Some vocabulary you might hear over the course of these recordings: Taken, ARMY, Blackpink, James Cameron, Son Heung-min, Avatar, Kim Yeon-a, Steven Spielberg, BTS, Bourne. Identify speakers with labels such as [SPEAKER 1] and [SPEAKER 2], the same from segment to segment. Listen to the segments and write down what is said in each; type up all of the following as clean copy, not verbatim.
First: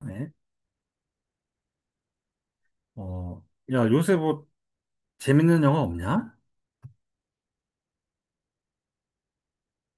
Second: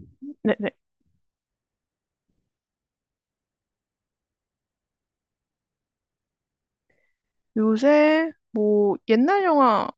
[SPEAKER 1] 네.
[SPEAKER 2] 네네.
[SPEAKER 1] 어, 야, 요새 뭐 재밌는 영화 없냐?
[SPEAKER 2] 요새 뭐 옛날 영화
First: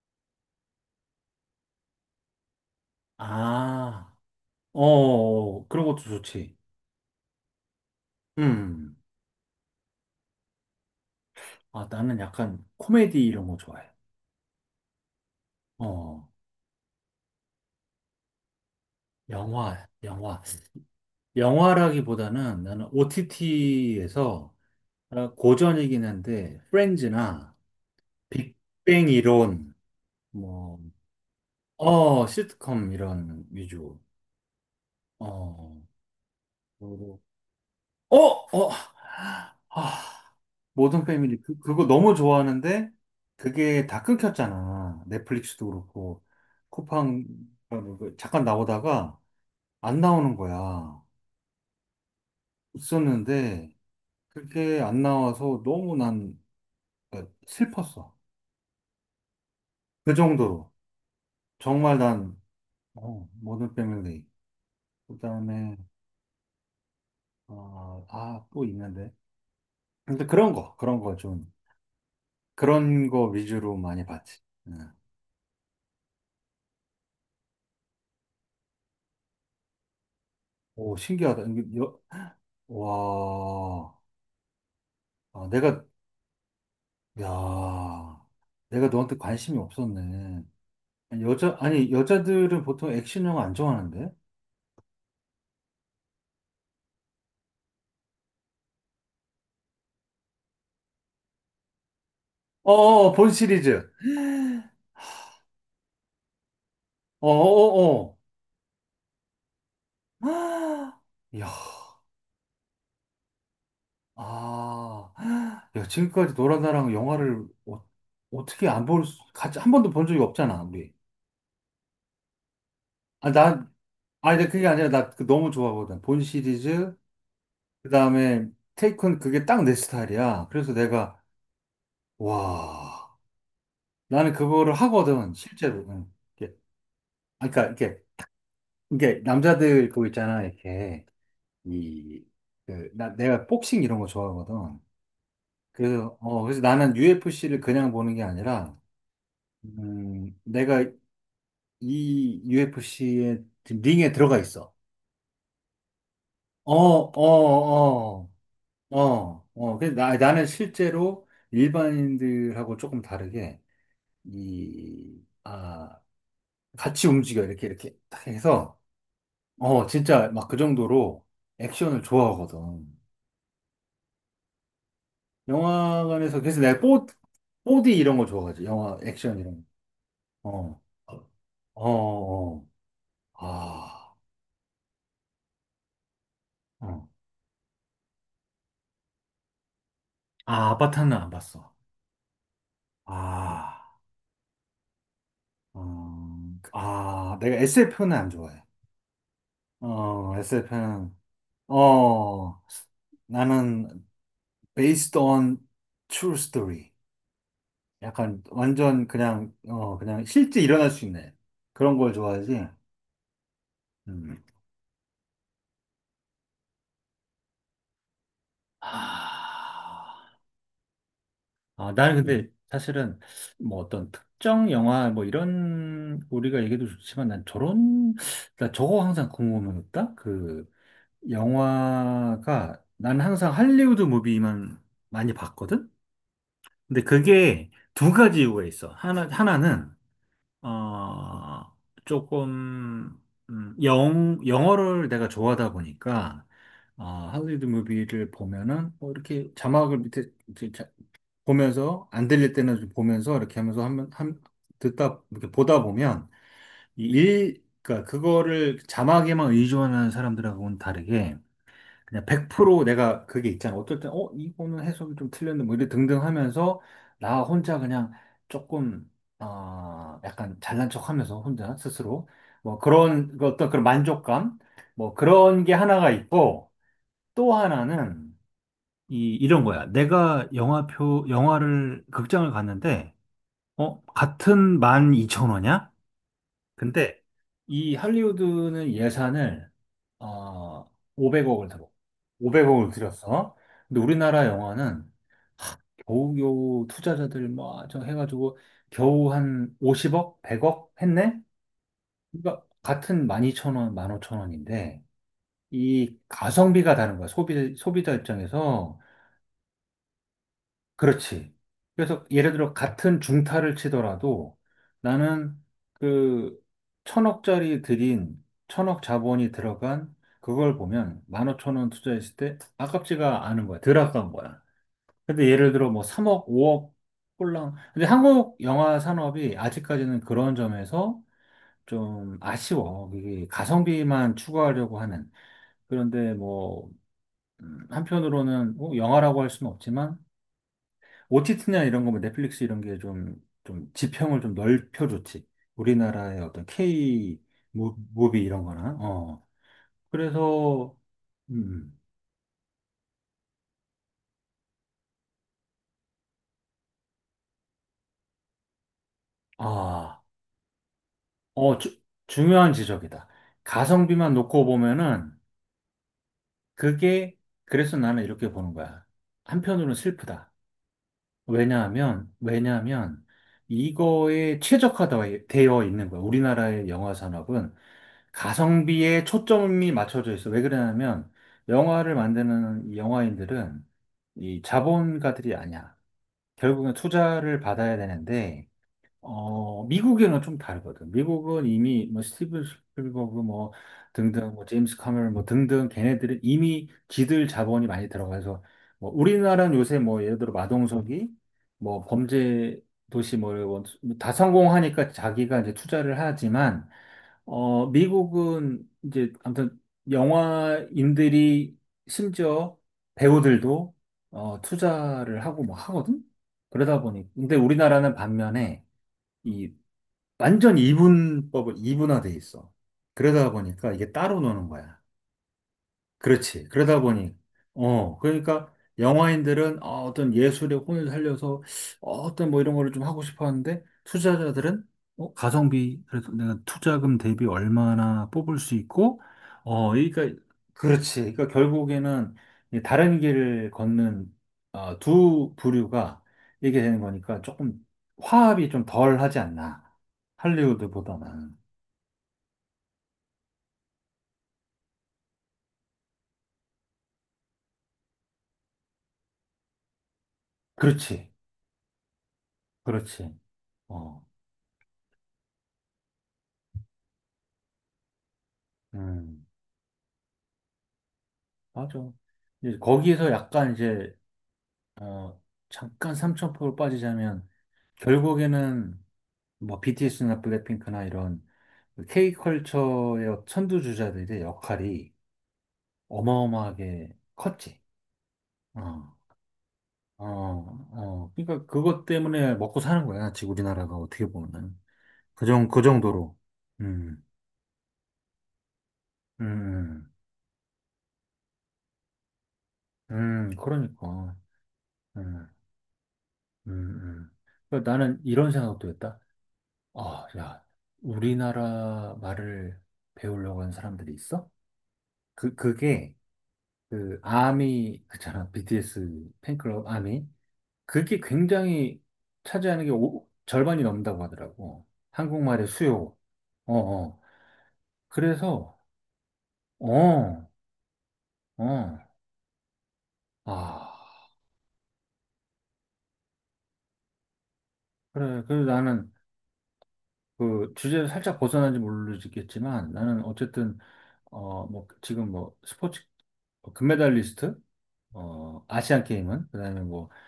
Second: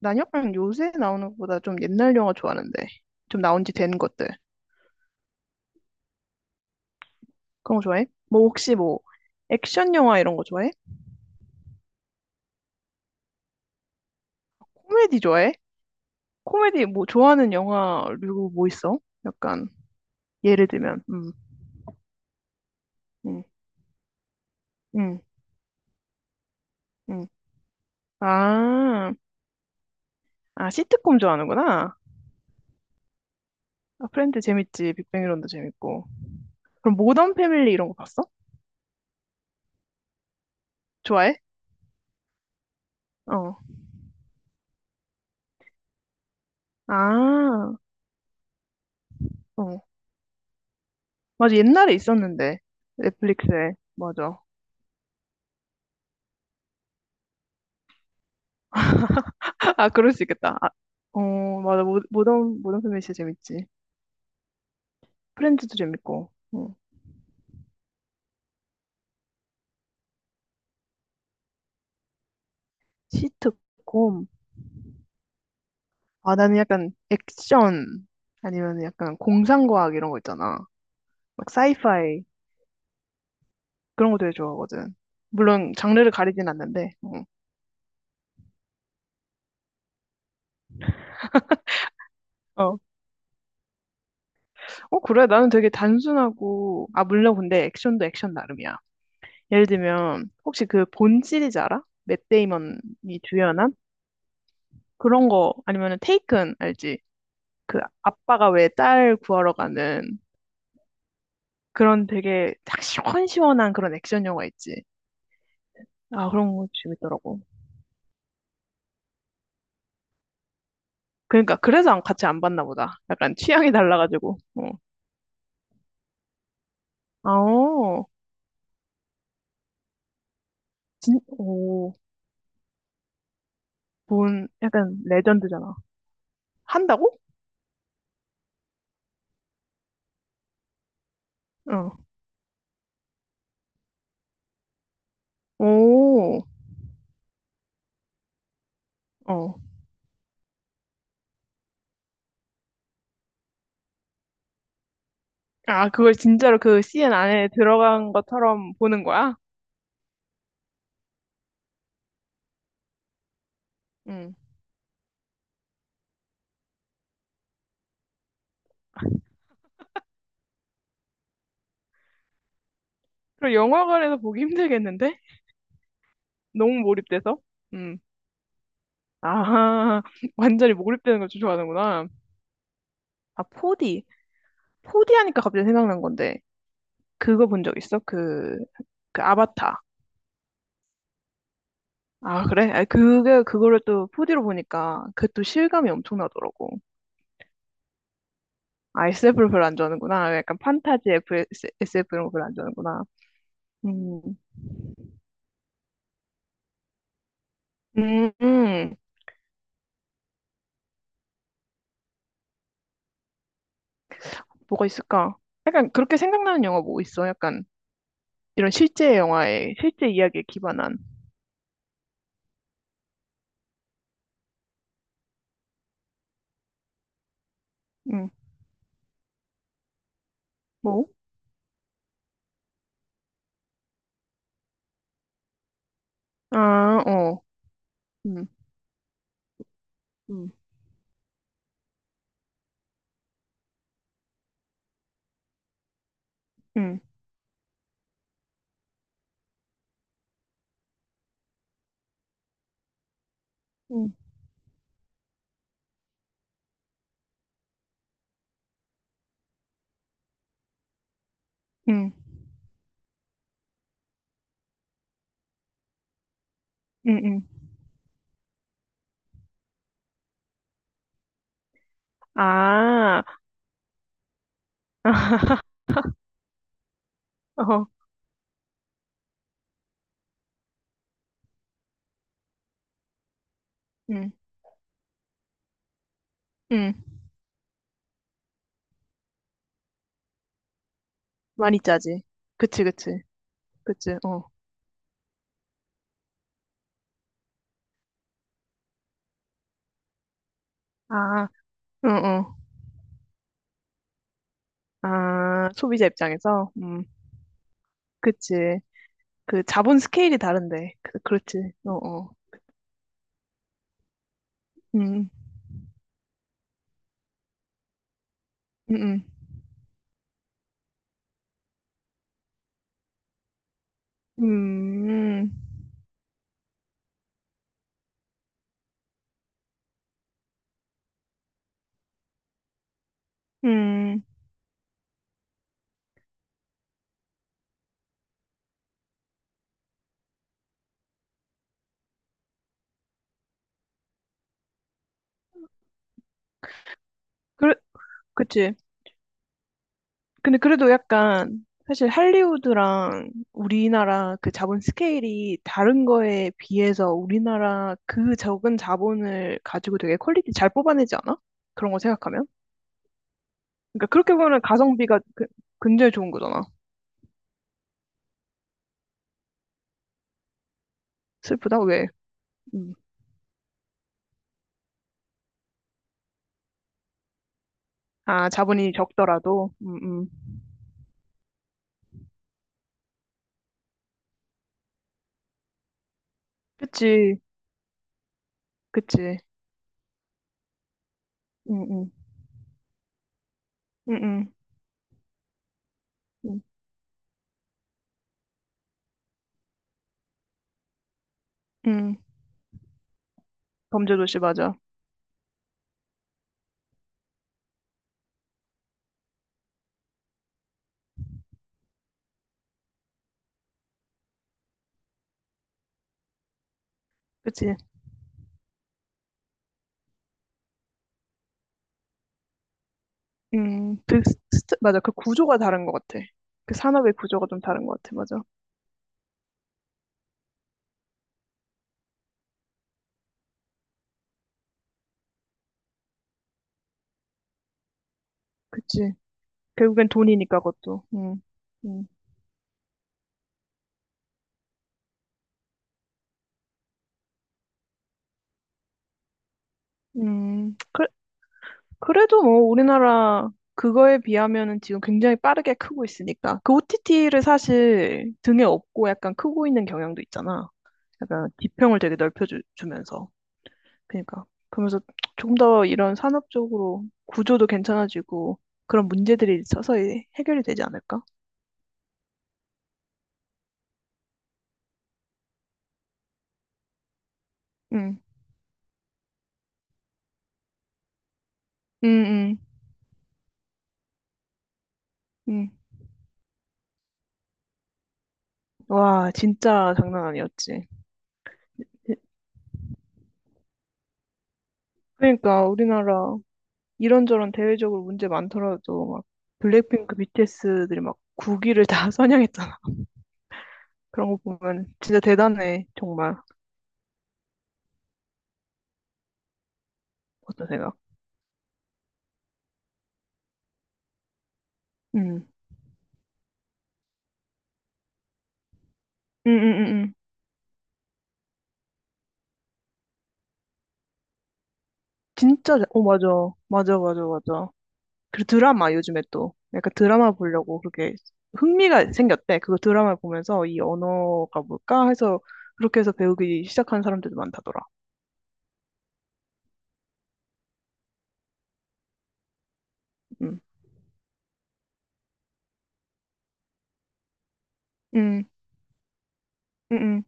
[SPEAKER 2] 난영랑 요새 나오는 것보다 좀 옛날 영화 좋아하는데 좀 나온 지 된
[SPEAKER 1] 아,
[SPEAKER 2] 것들
[SPEAKER 1] 어, 그런 것도 좋지.
[SPEAKER 2] 그런 거 좋아해? 뭐 혹시
[SPEAKER 1] 음,
[SPEAKER 2] 뭐 액션 영화 이런 거 좋아해?
[SPEAKER 1] 아, 나는 약간 코미디 이런 거 좋아해.
[SPEAKER 2] 코미디 좋아해?
[SPEAKER 1] 어,
[SPEAKER 2] 코미디 뭐 좋아하는 영화류 뭐 있어? 약간
[SPEAKER 1] 영화.
[SPEAKER 2] 예를 들면
[SPEAKER 1] 영화라기보다는 나는
[SPEAKER 2] 음,
[SPEAKER 1] OTT에서
[SPEAKER 2] 음,
[SPEAKER 1] 고전이긴 한데,
[SPEAKER 2] 음.
[SPEAKER 1] 프렌즈나 빅뱅
[SPEAKER 2] 아,
[SPEAKER 1] 이론,
[SPEAKER 2] 아
[SPEAKER 1] 뭐,
[SPEAKER 2] 시트콤 좋아하는구나.
[SPEAKER 1] 어, 시트콤 이런 위주.
[SPEAKER 2] 아 프렌드 재밌지. 빅뱅 이론도
[SPEAKER 1] 어,
[SPEAKER 2] 재밌고. 그럼 모던 패밀리 이런 거
[SPEAKER 1] 어,
[SPEAKER 2] 봤어?
[SPEAKER 1] 어, 아, 모든
[SPEAKER 2] 좋아해?
[SPEAKER 1] 패밀리 그거 너무 좋아하는데
[SPEAKER 2] 어.
[SPEAKER 1] 그게 다 끊겼잖아. 넷플릭스도 그렇고 쿠팡 어,
[SPEAKER 2] 아,
[SPEAKER 1] 뭐그 잠깐 나오다가
[SPEAKER 2] 어.
[SPEAKER 1] 안 나오는 거야.
[SPEAKER 2] 맞아, 옛날에 있었는데.
[SPEAKER 1] 있었는데
[SPEAKER 2] 넷플릭스에. 맞아.
[SPEAKER 1] 그게 안 나와서 너무 난 그러니까 슬펐어.
[SPEAKER 2] 아, 그럴
[SPEAKER 1] 그
[SPEAKER 2] 수 있겠다. 아,
[SPEAKER 1] 정도로
[SPEAKER 2] 어, 맞아.
[SPEAKER 1] 정말
[SPEAKER 2] 모,
[SPEAKER 1] 난
[SPEAKER 2] 모던, 모던 패밀리 진짜
[SPEAKER 1] 어,
[SPEAKER 2] 재밌지.
[SPEAKER 1] 모든 패밀리 그다음에
[SPEAKER 2] 프렌즈도 재밌고. 응.
[SPEAKER 1] 어, 아, 또 있는데 근데 그런 거 위주로 많이
[SPEAKER 2] 시트콤.
[SPEAKER 1] 봤지. 응.
[SPEAKER 2] 아, 나는 약간 액션, 아니면 약간 공상과학 이런 거 있잖아.
[SPEAKER 1] 오, 신기하다.
[SPEAKER 2] 막 사이파이.
[SPEAKER 1] 와,
[SPEAKER 2] 그런 거 되게 좋아하거든.
[SPEAKER 1] 아,
[SPEAKER 2] 물론
[SPEAKER 1] 내가,
[SPEAKER 2] 장르를 가리진 않는데. 응.
[SPEAKER 1] 야, 내가 너한테 관심이 없었네. 아니, 아니, 여자들은
[SPEAKER 2] 어.
[SPEAKER 1] 보통 액션 영화 안 좋아하는데?
[SPEAKER 2] 어, 그래. 나는 되게 단순하고, 아, 물론 근데 액션도 액션 나름이야. 예를 들면, 혹시 그 본 시리즈 알아? 맷 데이먼이
[SPEAKER 1] 어어, 본
[SPEAKER 2] 주연한?
[SPEAKER 1] 시리즈.
[SPEAKER 2] 그런 거 아니면은 테이큰 알지?
[SPEAKER 1] 어
[SPEAKER 2] 그
[SPEAKER 1] 어어.
[SPEAKER 2] 아빠가 왜 딸 구하러 가는
[SPEAKER 1] 야,
[SPEAKER 2] 그런 되게 딱 시원시원한 그런 액션 영화 있지.
[SPEAKER 1] 아, 야,
[SPEAKER 2] 아,
[SPEAKER 1] 지금까지
[SPEAKER 2] 그런
[SPEAKER 1] 너랑
[SPEAKER 2] 거
[SPEAKER 1] 나랑
[SPEAKER 2] 재밌더라고.
[SPEAKER 1] 영화를 어, 어떻게 안 볼, 같이 한 번도 본 적이 없잖아, 우리.
[SPEAKER 2] 그러니까 그래서 같이 안 봤나 보다.
[SPEAKER 1] 아,
[SPEAKER 2] 약간
[SPEAKER 1] 나,
[SPEAKER 2] 취향이 달라가지고.
[SPEAKER 1] 아니, 나 그게
[SPEAKER 2] 어.
[SPEAKER 1] 아니라 나 그 너무 좋아하거든. 본 시리즈, 그
[SPEAKER 2] 아오.
[SPEAKER 1] 다음에 테이큰 그게 딱 내 스타일이야. 그래서 내가,
[SPEAKER 2] 오.
[SPEAKER 1] 와. 나는
[SPEAKER 2] 본
[SPEAKER 1] 그거를
[SPEAKER 2] 약간
[SPEAKER 1] 하거든,
[SPEAKER 2] 레전드잖아.
[SPEAKER 1] 실제로. 응. 이게,
[SPEAKER 2] 한다고?
[SPEAKER 1] 아, 그러니까 이게 남자들 그거 있잖아, 이렇게
[SPEAKER 2] 어.
[SPEAKER 1] 이 그 나 내가 복싱 이런 거 좋아하거든. 그래서 어
[SPEAKER 2] 오.
[SPEAKER 1] 그래서 나는 UFC를 그냥 보는 게 아니라,
[SPEAKER 2] 어.
[SPEAKER 1] 내가 이 UFC의 링에 들어가 있어.
[SPEAKER 2] 아, 그걸 진짜로 그
[SPEAKER 1] 어,
[SPEAKER 2] CN 안에
[SPEAKER 1] 어,
[SPEAKER 2] 들어간
[SPEAKER 1] 어,
[SPEAKER 2] 것처럼 보는 거야?
[SPEAKER 1] 어, 어. 그래서 나 나는 실제로 일반인들하고 조금 다르게
[SPEAKER 2] 응.
[SPEAKER 1] 이 아 같이 움직여 이렇게 이렇게 딱 해서. 어, 진짜 막 그 정도로 액션을 좋아하거든.
[SPEAKER 2] 그럼 영화관에서 보기 힘들겠는데?
[SPEAKER 1] 영화관에서, 그래서 내가 4,
[SPEAKER 2] 너무 몰입돼서?
[SPEAKER 1] 4D
[SPEAKER 2] 음.
[SPEAKER 1] 이런 거 좋아하지. 영화,
[SPEAKER 2] 아,
[SPEAKER 1] 액션 이런 거.
[SPEAKER 2] 완전히
[SPEAKER 1] 어,
[SPEAKER 2] 몰입되는 걸
[SPEAKER 1] 어,
[SPEAKER 2] 좋아하는구나.
[SPEAKER 1] 어.
[SPEAKER 2] 아, 4D.
[SPEAKER 1] 아,
[SPEAKER 2] 4D 하니까 갑자기 생각난 건데,
[SPEAKER 1] 어.
[SPEAKER 2] 그거 본 적 있어? 그 아바타.
[SPEAKER 1] 아, 아바타는 안 봤어.
[SPEAKER 2] 아, 그래? 그거를
[SPEAKER 1] 아,
[SPEAKER 2] 또 4D로 보니까, 그 또 실감이
[SPEAKER 1] 어, 그,
[SPEAKER 2] 엄청나더라고.
[SPEAKER 1] 아, 내가 SF는 안 좋아해.
[SPEAKER 2] 아, SF를 별로 안
[SPEAKER 1] 어,
[SPEAKER 2] 좋아하는구나. 약간 판타지 SF 이런 거 별로 안
[SPEAKER 1] 어,
[SPEAKER 2] 좋아하는구나.
[SPEAKER 1] 나는
[SPEAKER 2] 음,
[SPEAKER 1] based on true story.
[SPEAKER 2] 음,
[SPEAKER 1] 약간
[SPEAKER 2] 음.
[SPEAKER 1] 완전 그냥, 어, 그냥 실제 일어날 수 있는 그런 걸 좋아하지. 음.
[SPEAKER 2] 뭐가 있을까? 약간 그렇게 생각나는 영화 뭐 있어? 약간 이런 실제 영화에,
[SPEAKER 1] 아,
[SPEAKER 2] 실제 이야기에 기반한.
[SPEAKER 1] 아, 나는 근데 사실은 뭐 어떤 특정 영화 뭐 이런 우리가 얘기도 좋지만 난 저런,
[SPEAKER 2] 음,
[SPEAKER 1] 나 저거 항상 궁금했다? 그
[SPEAKER 2] 뭐?
[SPEAKER 1] 영화가 난 항상 할리우드 무비만 많이 봤거든? 근데
[SPEAKER 2] 아, 어.
[SPEAKER 1] 그게 두 가지
[SPEAKER 2] 음,
[SPEAKER 1] 이유가 있어. 하나는,
[SPEAKER 2] 음,
[SPEAKER 1] 어, 조금, 영어를 내가 좋아하다 보니까
[SPEAKER 2] 음.
[SPEAKER 1] 아, 할리우드 무비를 보면은 뭐 이렇게 자막을 밑에 보면서 안 들릴 때는 좀 보면서 이렇게 하면서 한번
[SPEAKER 2] 음.
[SPEAKER 1] 한 듣다 이렇게 보다 보면 이 일, 그러니까 그거를 자막에만 의존하는 사람들하고는 다르게
[SPEAKER 2] 응,
[SPEAKER 1] 그냥 100% 내가 그게 있잖아. 어떨 때 어, 이거는 해석이 좀 틀렸는데 뭐 이래 등등 하면서
[SPEAKER 2] 응,
[SPEAKER 1] 나
[SPEAKER 2] 응.
[SPEAKER 1] 혼자 그냥 조금 아, 약간 잘난 척 하면서 혼자 스스로 뭐
[SPEAKER 2] 아,
[SPEAKER 1] 그런 그 어떤 그런 만족감 뭐 그런 게 하나가 있고 또
[SPEAKER 2] 어,
[SPEAKER 1] 하나는 이런 거야. 내가 극장을 갔는데, 어,
[SPEAKER 2] 응,
[SPEAKER 1] 같은 12,000원이야?
[SPEAKER 2] 응.
[SPEAKER 1] 근데 이 할리우드는 예산을, 어, 500억을
[SPEAKER 2] 많이
[SPEAKER 1] 들어.
[SPEAKER 2] 짜지. 그치,
[SPEAKER 1] 500억을
[SPEAKER 2] 그치,
[SPEAKER 1] 들였어. 근데
[SPEAKER 2] 그치,
[SPEAKER 1] 우리나라
[SPEAKER 2] 어.
[SPEAKER 1] 영화는 하, 겨우겨우 투자자들 뭐, 저 해가지고 겨우 한 50억? 100억 했네?
[SPEAKER 2] 아, 응, 응.
[SPEAKER 1] 그러니까 같은 12,000원, 15,000원인데,
[SPEAKER 2] 아, 소비자
[SPEAKER 1] 이
[SPEAKER 2] 입장에서?
[SPEAKER 1] 가성비가 다른 거야. 소비자
[SPEAKER 2] 그치.
[SPEAKER 1] 입장에서.
[SPEAKER 2] 그 자본 스케일이 다른데.
[SPEAKER 1] 그렇지.
[SPEAKER 2] 그렇지, 어,
[SPEAKER 1] 그래서
[SPEAKER 2] 어.
[SPEAKER 1] 예를 들어 같은 중타를 치더라도
[SPEAKER 2] 음,
[SPEAKER 1] 나는 그 1,000억짜리 들인 1,000억
[SPEAKER 2] 음,
[SPEAKER 1] 자본이 들어간 그걸 보면 15,000원 투자했을 때 아깝지가 않은 거야. 덜 아까운
[SPEAKER 2] 음,
[SPEAKER 1] 거야. 근데
[SPEAKER 2] 음,
[SPEAKER 1] 예를 들어 뭐 3억, 5억 꼴랑. 근데 한국 영화 산업이 아직까지는 그런 점에서 좀 아쉬워. 이게
[SPEAKER 2] 음.
[SPEAKER 1] 가성비만 추구하려고 하는. 그런데 뭐 한편으로는 뭐 영화라고 할 수는 없지만 OTT나 이런 거뭐 넷플릭스 이런 게 좀 지평을 좀 넓혀줬지. 우리나라의 어떤 K
[SPEAKER 2] 그,
[SPEAKER 1] 무비 이런
[SPEAKER 2] 그치.
[SPEAKER 1] 거나. 어.
[SPEAKER 2] 근데 그래도
[SPEAKER 1] 그래서,
[SPEAKER 2] 약간
[SPEAKER 1] 음,
[SPEAKER 2] 사실 할리우드랑 우리나라 그 자본 스케일이 다른 거에 비해서 우리나라 그 적은 자본을 가지고 되게
[SPEAKER 1] 아,
[SPEAKER 2] 퀄리티 잘 뽑아내지 않아?
[SPEAKER 1] 어,
[SPEAKER 2] 그런 거 생각하면?
[SPEAKER 1] 중요한 지적이다.
[SPEAKER 2] 그러니까
[SPEAKER 1] 가성비만
[SPEAKER 2] 그렇게 보면
[SPEAKER 1] 놓고
[SPEAKER 2] 가성비가
[SPEAKER 1] 보면은
[SPEAKER 2] 굉장히 좋은 거잖아.
[SPEAKER 1] 그게, 그래서 나는 이렇게 보는 거야. 한편으로는 슬프다.
[SPEAKER 2] 슬프다? 왜? 음.
[SPEAKER 1] 왜냐하면, 이거에 최적화되어 있는 거야. 우리나라의 영화 산업은
[SPEAKER 2] 아, 자본이
[SPEAKER 1] 가성비에
[SPEAKER 2] 적더라도.
[SPEAKER 1] 초점이 맞춰져 있어. 왜 그러냐면, 영화를 만드는 이 영화인들은 이 자본가들이 아니야. 결국엔
[SPEAKER 2] 그치,
[SPEAKER 1] 투자를 받아야 되는데,
[SPEAKER 2] 그치.
[SPEAKER 1] 어, 미국이랑 좀 다르거든. 미국은
[SPEAKER 2] 음,
[SPEAKER 1] 이미
[SPEAKER 2] 음,
[SPEAKER 1] 뭐 스티븐 스필버그 뭐
[SPEAKER 2] 음,
[SPEAKER 1] 등등
[SPEAKER 2] 음,
[SPEAKER 1] 뭐 제임스 카메론 뭐 등등 걔네들은
[SPEAKER 2] 음.
[SPEAKER 1] 이미 지들 자본이 많이 들어가서 뭐 우리나라는 요새 뭐 예를 들어 마동석이 뭐
[SPEAKER 2] 음.
[SPEAKER 1] 범죄 도시 뭐다
[SPEAKER 2] 범죄도시 맞아.
[SPEAKER 1] 성공하니까 자기가 이제 투자를 하지만 어, 미국은 이제 아무튼 영화인들이 심지어 배우들도 어, 투자를 하고 뭐 하거든. 그러다 보니 근데
[SPEAKER 2] 그치.
[SPEAKER 1] 우리나라는 반면에 이 완전 이분법을 이분화돼 있어. 그러다 보니까
[SPEAKER 2] 음,
[SPEAKER 1] 이게
[SPEAKER 2] 그,
[SPEAKER 1] 따로 노는
[SPEAKER 2] 스- 맞아.
[SPEAKER 1] 거야.
[SPEAKER 2] 그 구조가 다른 것 같아.
[SPEAKER 1] 그렇지.
[SPEAKER 2] 그
[SPEAKER 1] 그러다
[SPEAKER 2] 산업의
[SPEAKER 1] 보니,
[SPEAKER 2] 구조가 좀 다른 것 같아.
[SPEAKER 1] 어,
[SPEAKER 2] 맞아.
[SPEAKER 1] 그러니까 영화인들은 어, 어떤 예술의 혼을 살려서 어, 떤뭐 이런 거를 좀 하고 싶어 하는데 투자자들은 어, 가성비, 그래서 내가 투자금 대비 얼마나 뽑을 수
[SPEAKER 2] 그치.
[SPEAKER 1] 있고, 어,
[SPEAKER 2] 결국엔
[SPEAKER 1] 그러니까,
[SPEAKER 2] 돈이니까 그것도.
[SPEAKER 1] 그렇지.
[SPEAKER 2] 음.
[SPEAKER 1] 그러니까
[SPEAKER 2] 음.
[SPEAKER 1] 결국에는 이 다른 길을 걷는 어, 두 부류가 이게 되는 거니까 조금 화합이 좀 덜 하지 않나.
[SPEAKER 2] 음.
[SPEAKER 1] 할리우드보다는.
[SPEAKER 2] 그래도 뭐 우리나라 그거에 비하면은 지금 굉장히 빠르게 크고 있으니까. 그 OTT를 사실 등에 업고 약간 크고 있는 경향도 있잖아.
[SPEAKER 1] 그렇지.
[SPEAKER 2] 약간 지평을 되게 넓혀주면서.
[SPEAKER 1] 그렇지. 어,
[SPEAKER 2] 그러니까. 그러면서 조금 더 이런 산업적으로 구조도 괜찮아지고 그런
[SPEAKER 1] 음.
[SPEAKER 2] 문제들이 서서히 해결이 되지 않을까?
[SPEAKER 1] 맞아. 이제 거기에서 약간 이제, 어, 잠깐 삼천포로 빠지자면,
[SPEAKER 2] 음.
[SPEAKER 1] 결국에는 뭐 BTS나 블랙핑크나 이런
[SPEAKER 2] 음, 음,
[SPEAKER 1] K컬처의 선두주자들의 역할이
[SPEAKER 2] 음.
[SPEAKER 1] 어마어마하게 컸지. 어,
[SPEAKER 2] 와, 진짜
[SPEAKER 1] 어,
[SPEAKER 2] 장난 아니었지.
[SPEAKER 1] 어. 그러니까 그것 때문에 먹고 사는 거야. 지금 우리나라가 어떻게 보면.
[SPEAKER 2] 그러니까
[SPEAKER 1] 그
[SPEAKER 2] 우리나라
[SPEAKER 1] 정도로. 음,
[SPEAKER 2] 이런저런 대외적으로 문제 많더라도 막
[SPEAKER 1] 음,
[SPEAKER 2] 블랙핑크 BTS들이 막 국위를 다 선양했잖아. 그런
[SPEAKER 1] 그러니까.
[SPEAKER 2] 거 보면 진짜
[SPEAKER 1] 음,
[SPEAKER 2] 대단해. 정말.
[SPEAKER 1] 음, 음. 그러니까 나는 이런 생각도 했다. 아, 야,
[SPEAKER 2] 어떠세요?
[SPEAKER 1] 우리나라 말을 배우려고 하는 사람들이 있어?
[SPEAKER 2] 음.
[SPEAKER 1] 그, 그게, 아미, 그잖아, BTS
[SPEAKER 2] 음, 음,
[SPEAKER 1] 팬클럽
[SPEAKER 2] 음, 음.
[SPEAKER 1] 아미. 그게 굉장히 차지하는 게 절반이 넘는다고 하더라고. 한국말의
[SPEAKER 2] 어
[SPEAKER 1] 수요.
[SPEAKER 2] 맞아.
[SPEAKER 1] 어,
[SPEAKER 2] 맞아,
[SPEAKER 1] 어.
[SPEAKER 2] 맞아, 맞아. 그리고
[SPEAKER 1] 그래서,
[SPEAKER 2] 드라마 요즘에 또 약간 드라마
[SPEAKER 1] 어,
[SPEAKER 2] 보려고 그렇게
[SPEAKER 1] 어.
[SPEAKER 2] 흥미가 생겼대. 그거 드라마 보면서 이
[SPEAKER 1] 아,
[SPEAKER 2] 언어가 뭘까 해서 그렇게 해서 배우기 시작한 사람들도 많다더라.
[SPEAKER 1] 그래. 그래서 나는 그 주제를 살짝 벗어난지 모르겠지만, 나는
[SPEAKER 2] 음.
[SPEAKER 1] 어쨌든, 어, 뭐, 지금 뭐, 스포츠 뭐 금메달리스트,
[SPEAKER 2] 음.
[SPEAKER 1] 어, 아시안 게임은, 그다음에 뭐
[SPEAKER 2] 음.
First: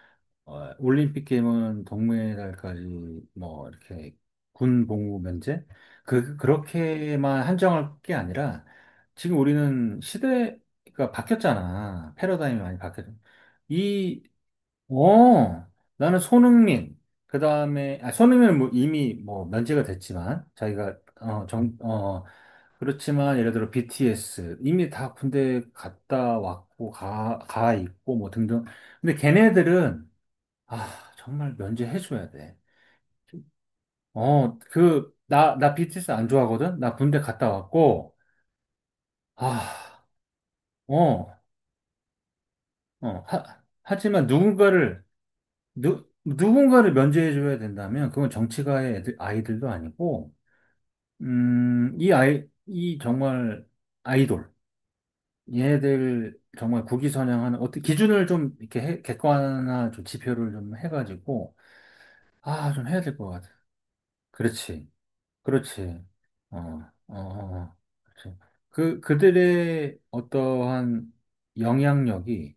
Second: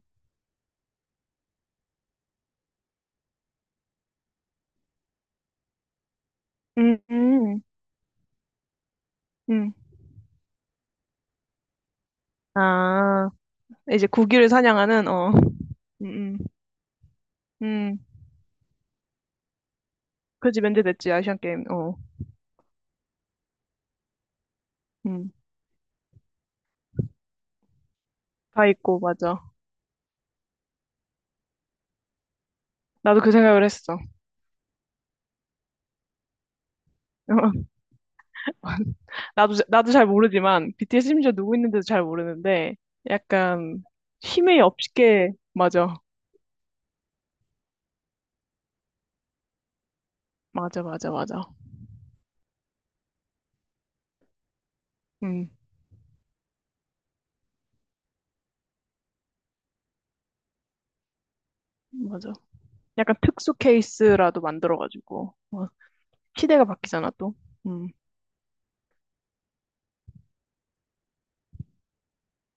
[SPEAKER 1] 어, 올림픽 게임은 동메달까지 뭐 이렇게 군 복무 면제
[SPEAKER 2] 음. 음.
[SPEAKER 1] 그렇게만
[SPEAKER 2] 음.
[SPEAKER 1] 한정할 게 아니라 지금
[SPEAKER 2] 음.
[SPEAKER 1] 우리는 시대가 바뀌었잖아. 패러다임이 많이 바뀌었.
[SPEAKER 2] 아, 이제
[SPEAKER 1] 이
[SPEAKER 2] 국기를 사냥하는 어.
[SPEAKER 1] 어,
[SPEAKER 2] 음.
[SPEAKER 1] 나는
[SPEAKER 2] 음.
[SPEAKER 1] 손흥민 그다음에
[SPEAKER 2] 음,
[SPEAKER 1] 아 손흥민은 뭐 이미 뭐 면제가 됐지만
[SPEAKER 2] 그지
[SPEAKER 1] 자기가
[SPEAKER 2] 면제됐지 아시안
[SPEAKER 1] 어,
[SPEAKER 2] 게임.
[SPEAKER 1] 정,
[SPEAKER 2] 어,
[SPEAKER 1] 어 그렇지만 예를 들어 BTS 이미 다
[SPEAKER 2] 음,
[SPEAKER 1] 군대 갔다 왔고 가 있고 뭐 등등.
[SPEAKER 2] 다 있고
[SPEAKER 1] 근데
[SPEAKER 2] 맞아.
[SPEAKER 1] 걔네들은 아, 정말 면제해줘야 돼.
[SPEAKER 2] 나도 그 생각을 했어.
[SPEAKER 1] 어, 그, 나, 나 BTS 안 좋아하거든? 나 군대 갔다 왔고,
[SPEAKER 2] 나도
[SPEAKER 1] 아,
[SPEAKER 2] 잘 모르지만 BTS 심지어
[SPEAKER 1] 어,
[SPEAKER 2] 누구 있는지도 잘 모르는데
[SPEAKER 1] 어, 하,
[SPEAKER 2] 약간
[SPEAKER 1] 하지만
[SPEAKER 2] 힘이
[SPEAKER 1] 누군가를,
[SPEAKER 2] 없게 맞아,
[SPEAKER 1] 누군가를 면제해줘야 된다면, 그건 정치가의 애들, 아이들도 아니고,
[SPEAKER 2] 맞아, 맞아, 맞아.
[SPEAKER 1] 이 정말 아이돌,
[SPEAKER 2] 음,
[SPEAKER 1] 얘들 정말 국위선양하는, 어떻게 기준을 좀 이렇게 객관화 좀 지표를 좀 해가지고,
[SPEAKER 2] 맞아.
[SPEAKER 1] 아, 좀 해야 될
[SPEAKER 2] 약간
[SPEAKER 1] 것 같아.
[SPEAKER 2] 특수 케이스라도
[SPEAKER 1] 그렇지.
[SPEAKER 2] 만들어가지고 막
[SPEAKER 1] 그렇지. 어,
[SPEAKER 2] 시대가 바뀌잖아
[SPEAKER 1] 어,
[SPEAKER 2] 또.
[SPEAKER 1] 어, 어.
[SPEAKER 2] 음,
[SPEAKER 1] 그렇지. 그들의 어떠한 영향력이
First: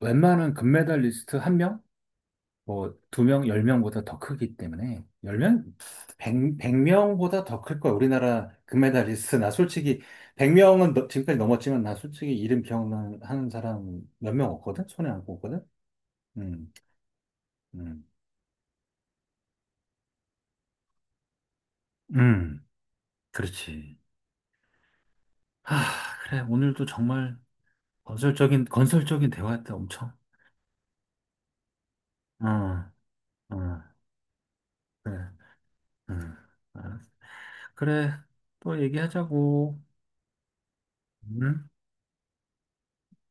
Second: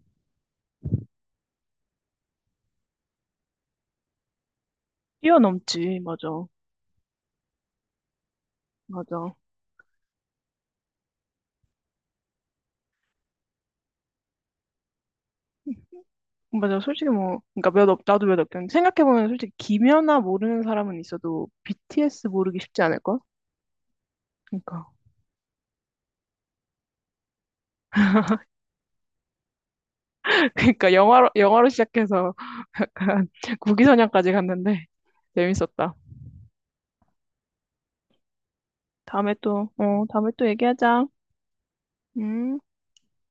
[SPEAKER 1] 웬만한 금메달리스트 한 명? 뭐, 두 명, 열 명보다 더 크기 때문에, 10명?
[SPEAKER 2] 뛰어넘지 맞아,
[SPEAKER 1] 백 명보다 더 클 거야. 우리나라
[SPEAKER 2] 맞아.
[SPEAKER 1] 금메달리스트. 나 솔직히, 백 명은 지금까지 넘었지만, 나 솔직히 이름 기억나는 사람 몇 명 없거든? 손에 안 꼽거든? 음,
[SPEAKER 2] 맞아, 솔직히 뭐, 그러니까
[SPEAKER 1] 음,
[SPEAKER 2] 나도 몇 없긴. 생각해보면 솔직히 김연아 모르는 사람은 있어도 BTS 모르기
[SPEAKER 1] 음,
[SPEAKER 2] 쉽지 않을걸?
[SPEAKER 1] 그렇지.
[SPEAKER 2] 그러니까.
[SPEAKER 1] 아, 그래. 오늘도 정말 건설적인 대화였다, 엄청.
[SPEAKER 2] 그러니까 영화로 시작해서
[SPEAKER 1] 아,
[SPEAKER 2] 약간
[SPEAKER 1] 아,
[SPEAKER 2] 구기선양까지 갔는데
[SPEAKER 1] 그래,
[SPEAKER 2] 재밌었다.
[SPEAKER 1] 음, 알았어. 그래, 또
[SPEAKER 2] 다음에 또,
[SPEAKER 1] 얘기하자고.
[SPEAKER 2] 어, 다음에 또 얘기하자.
[SPEAKER 1] 응?
[SPEAKER 2] 음.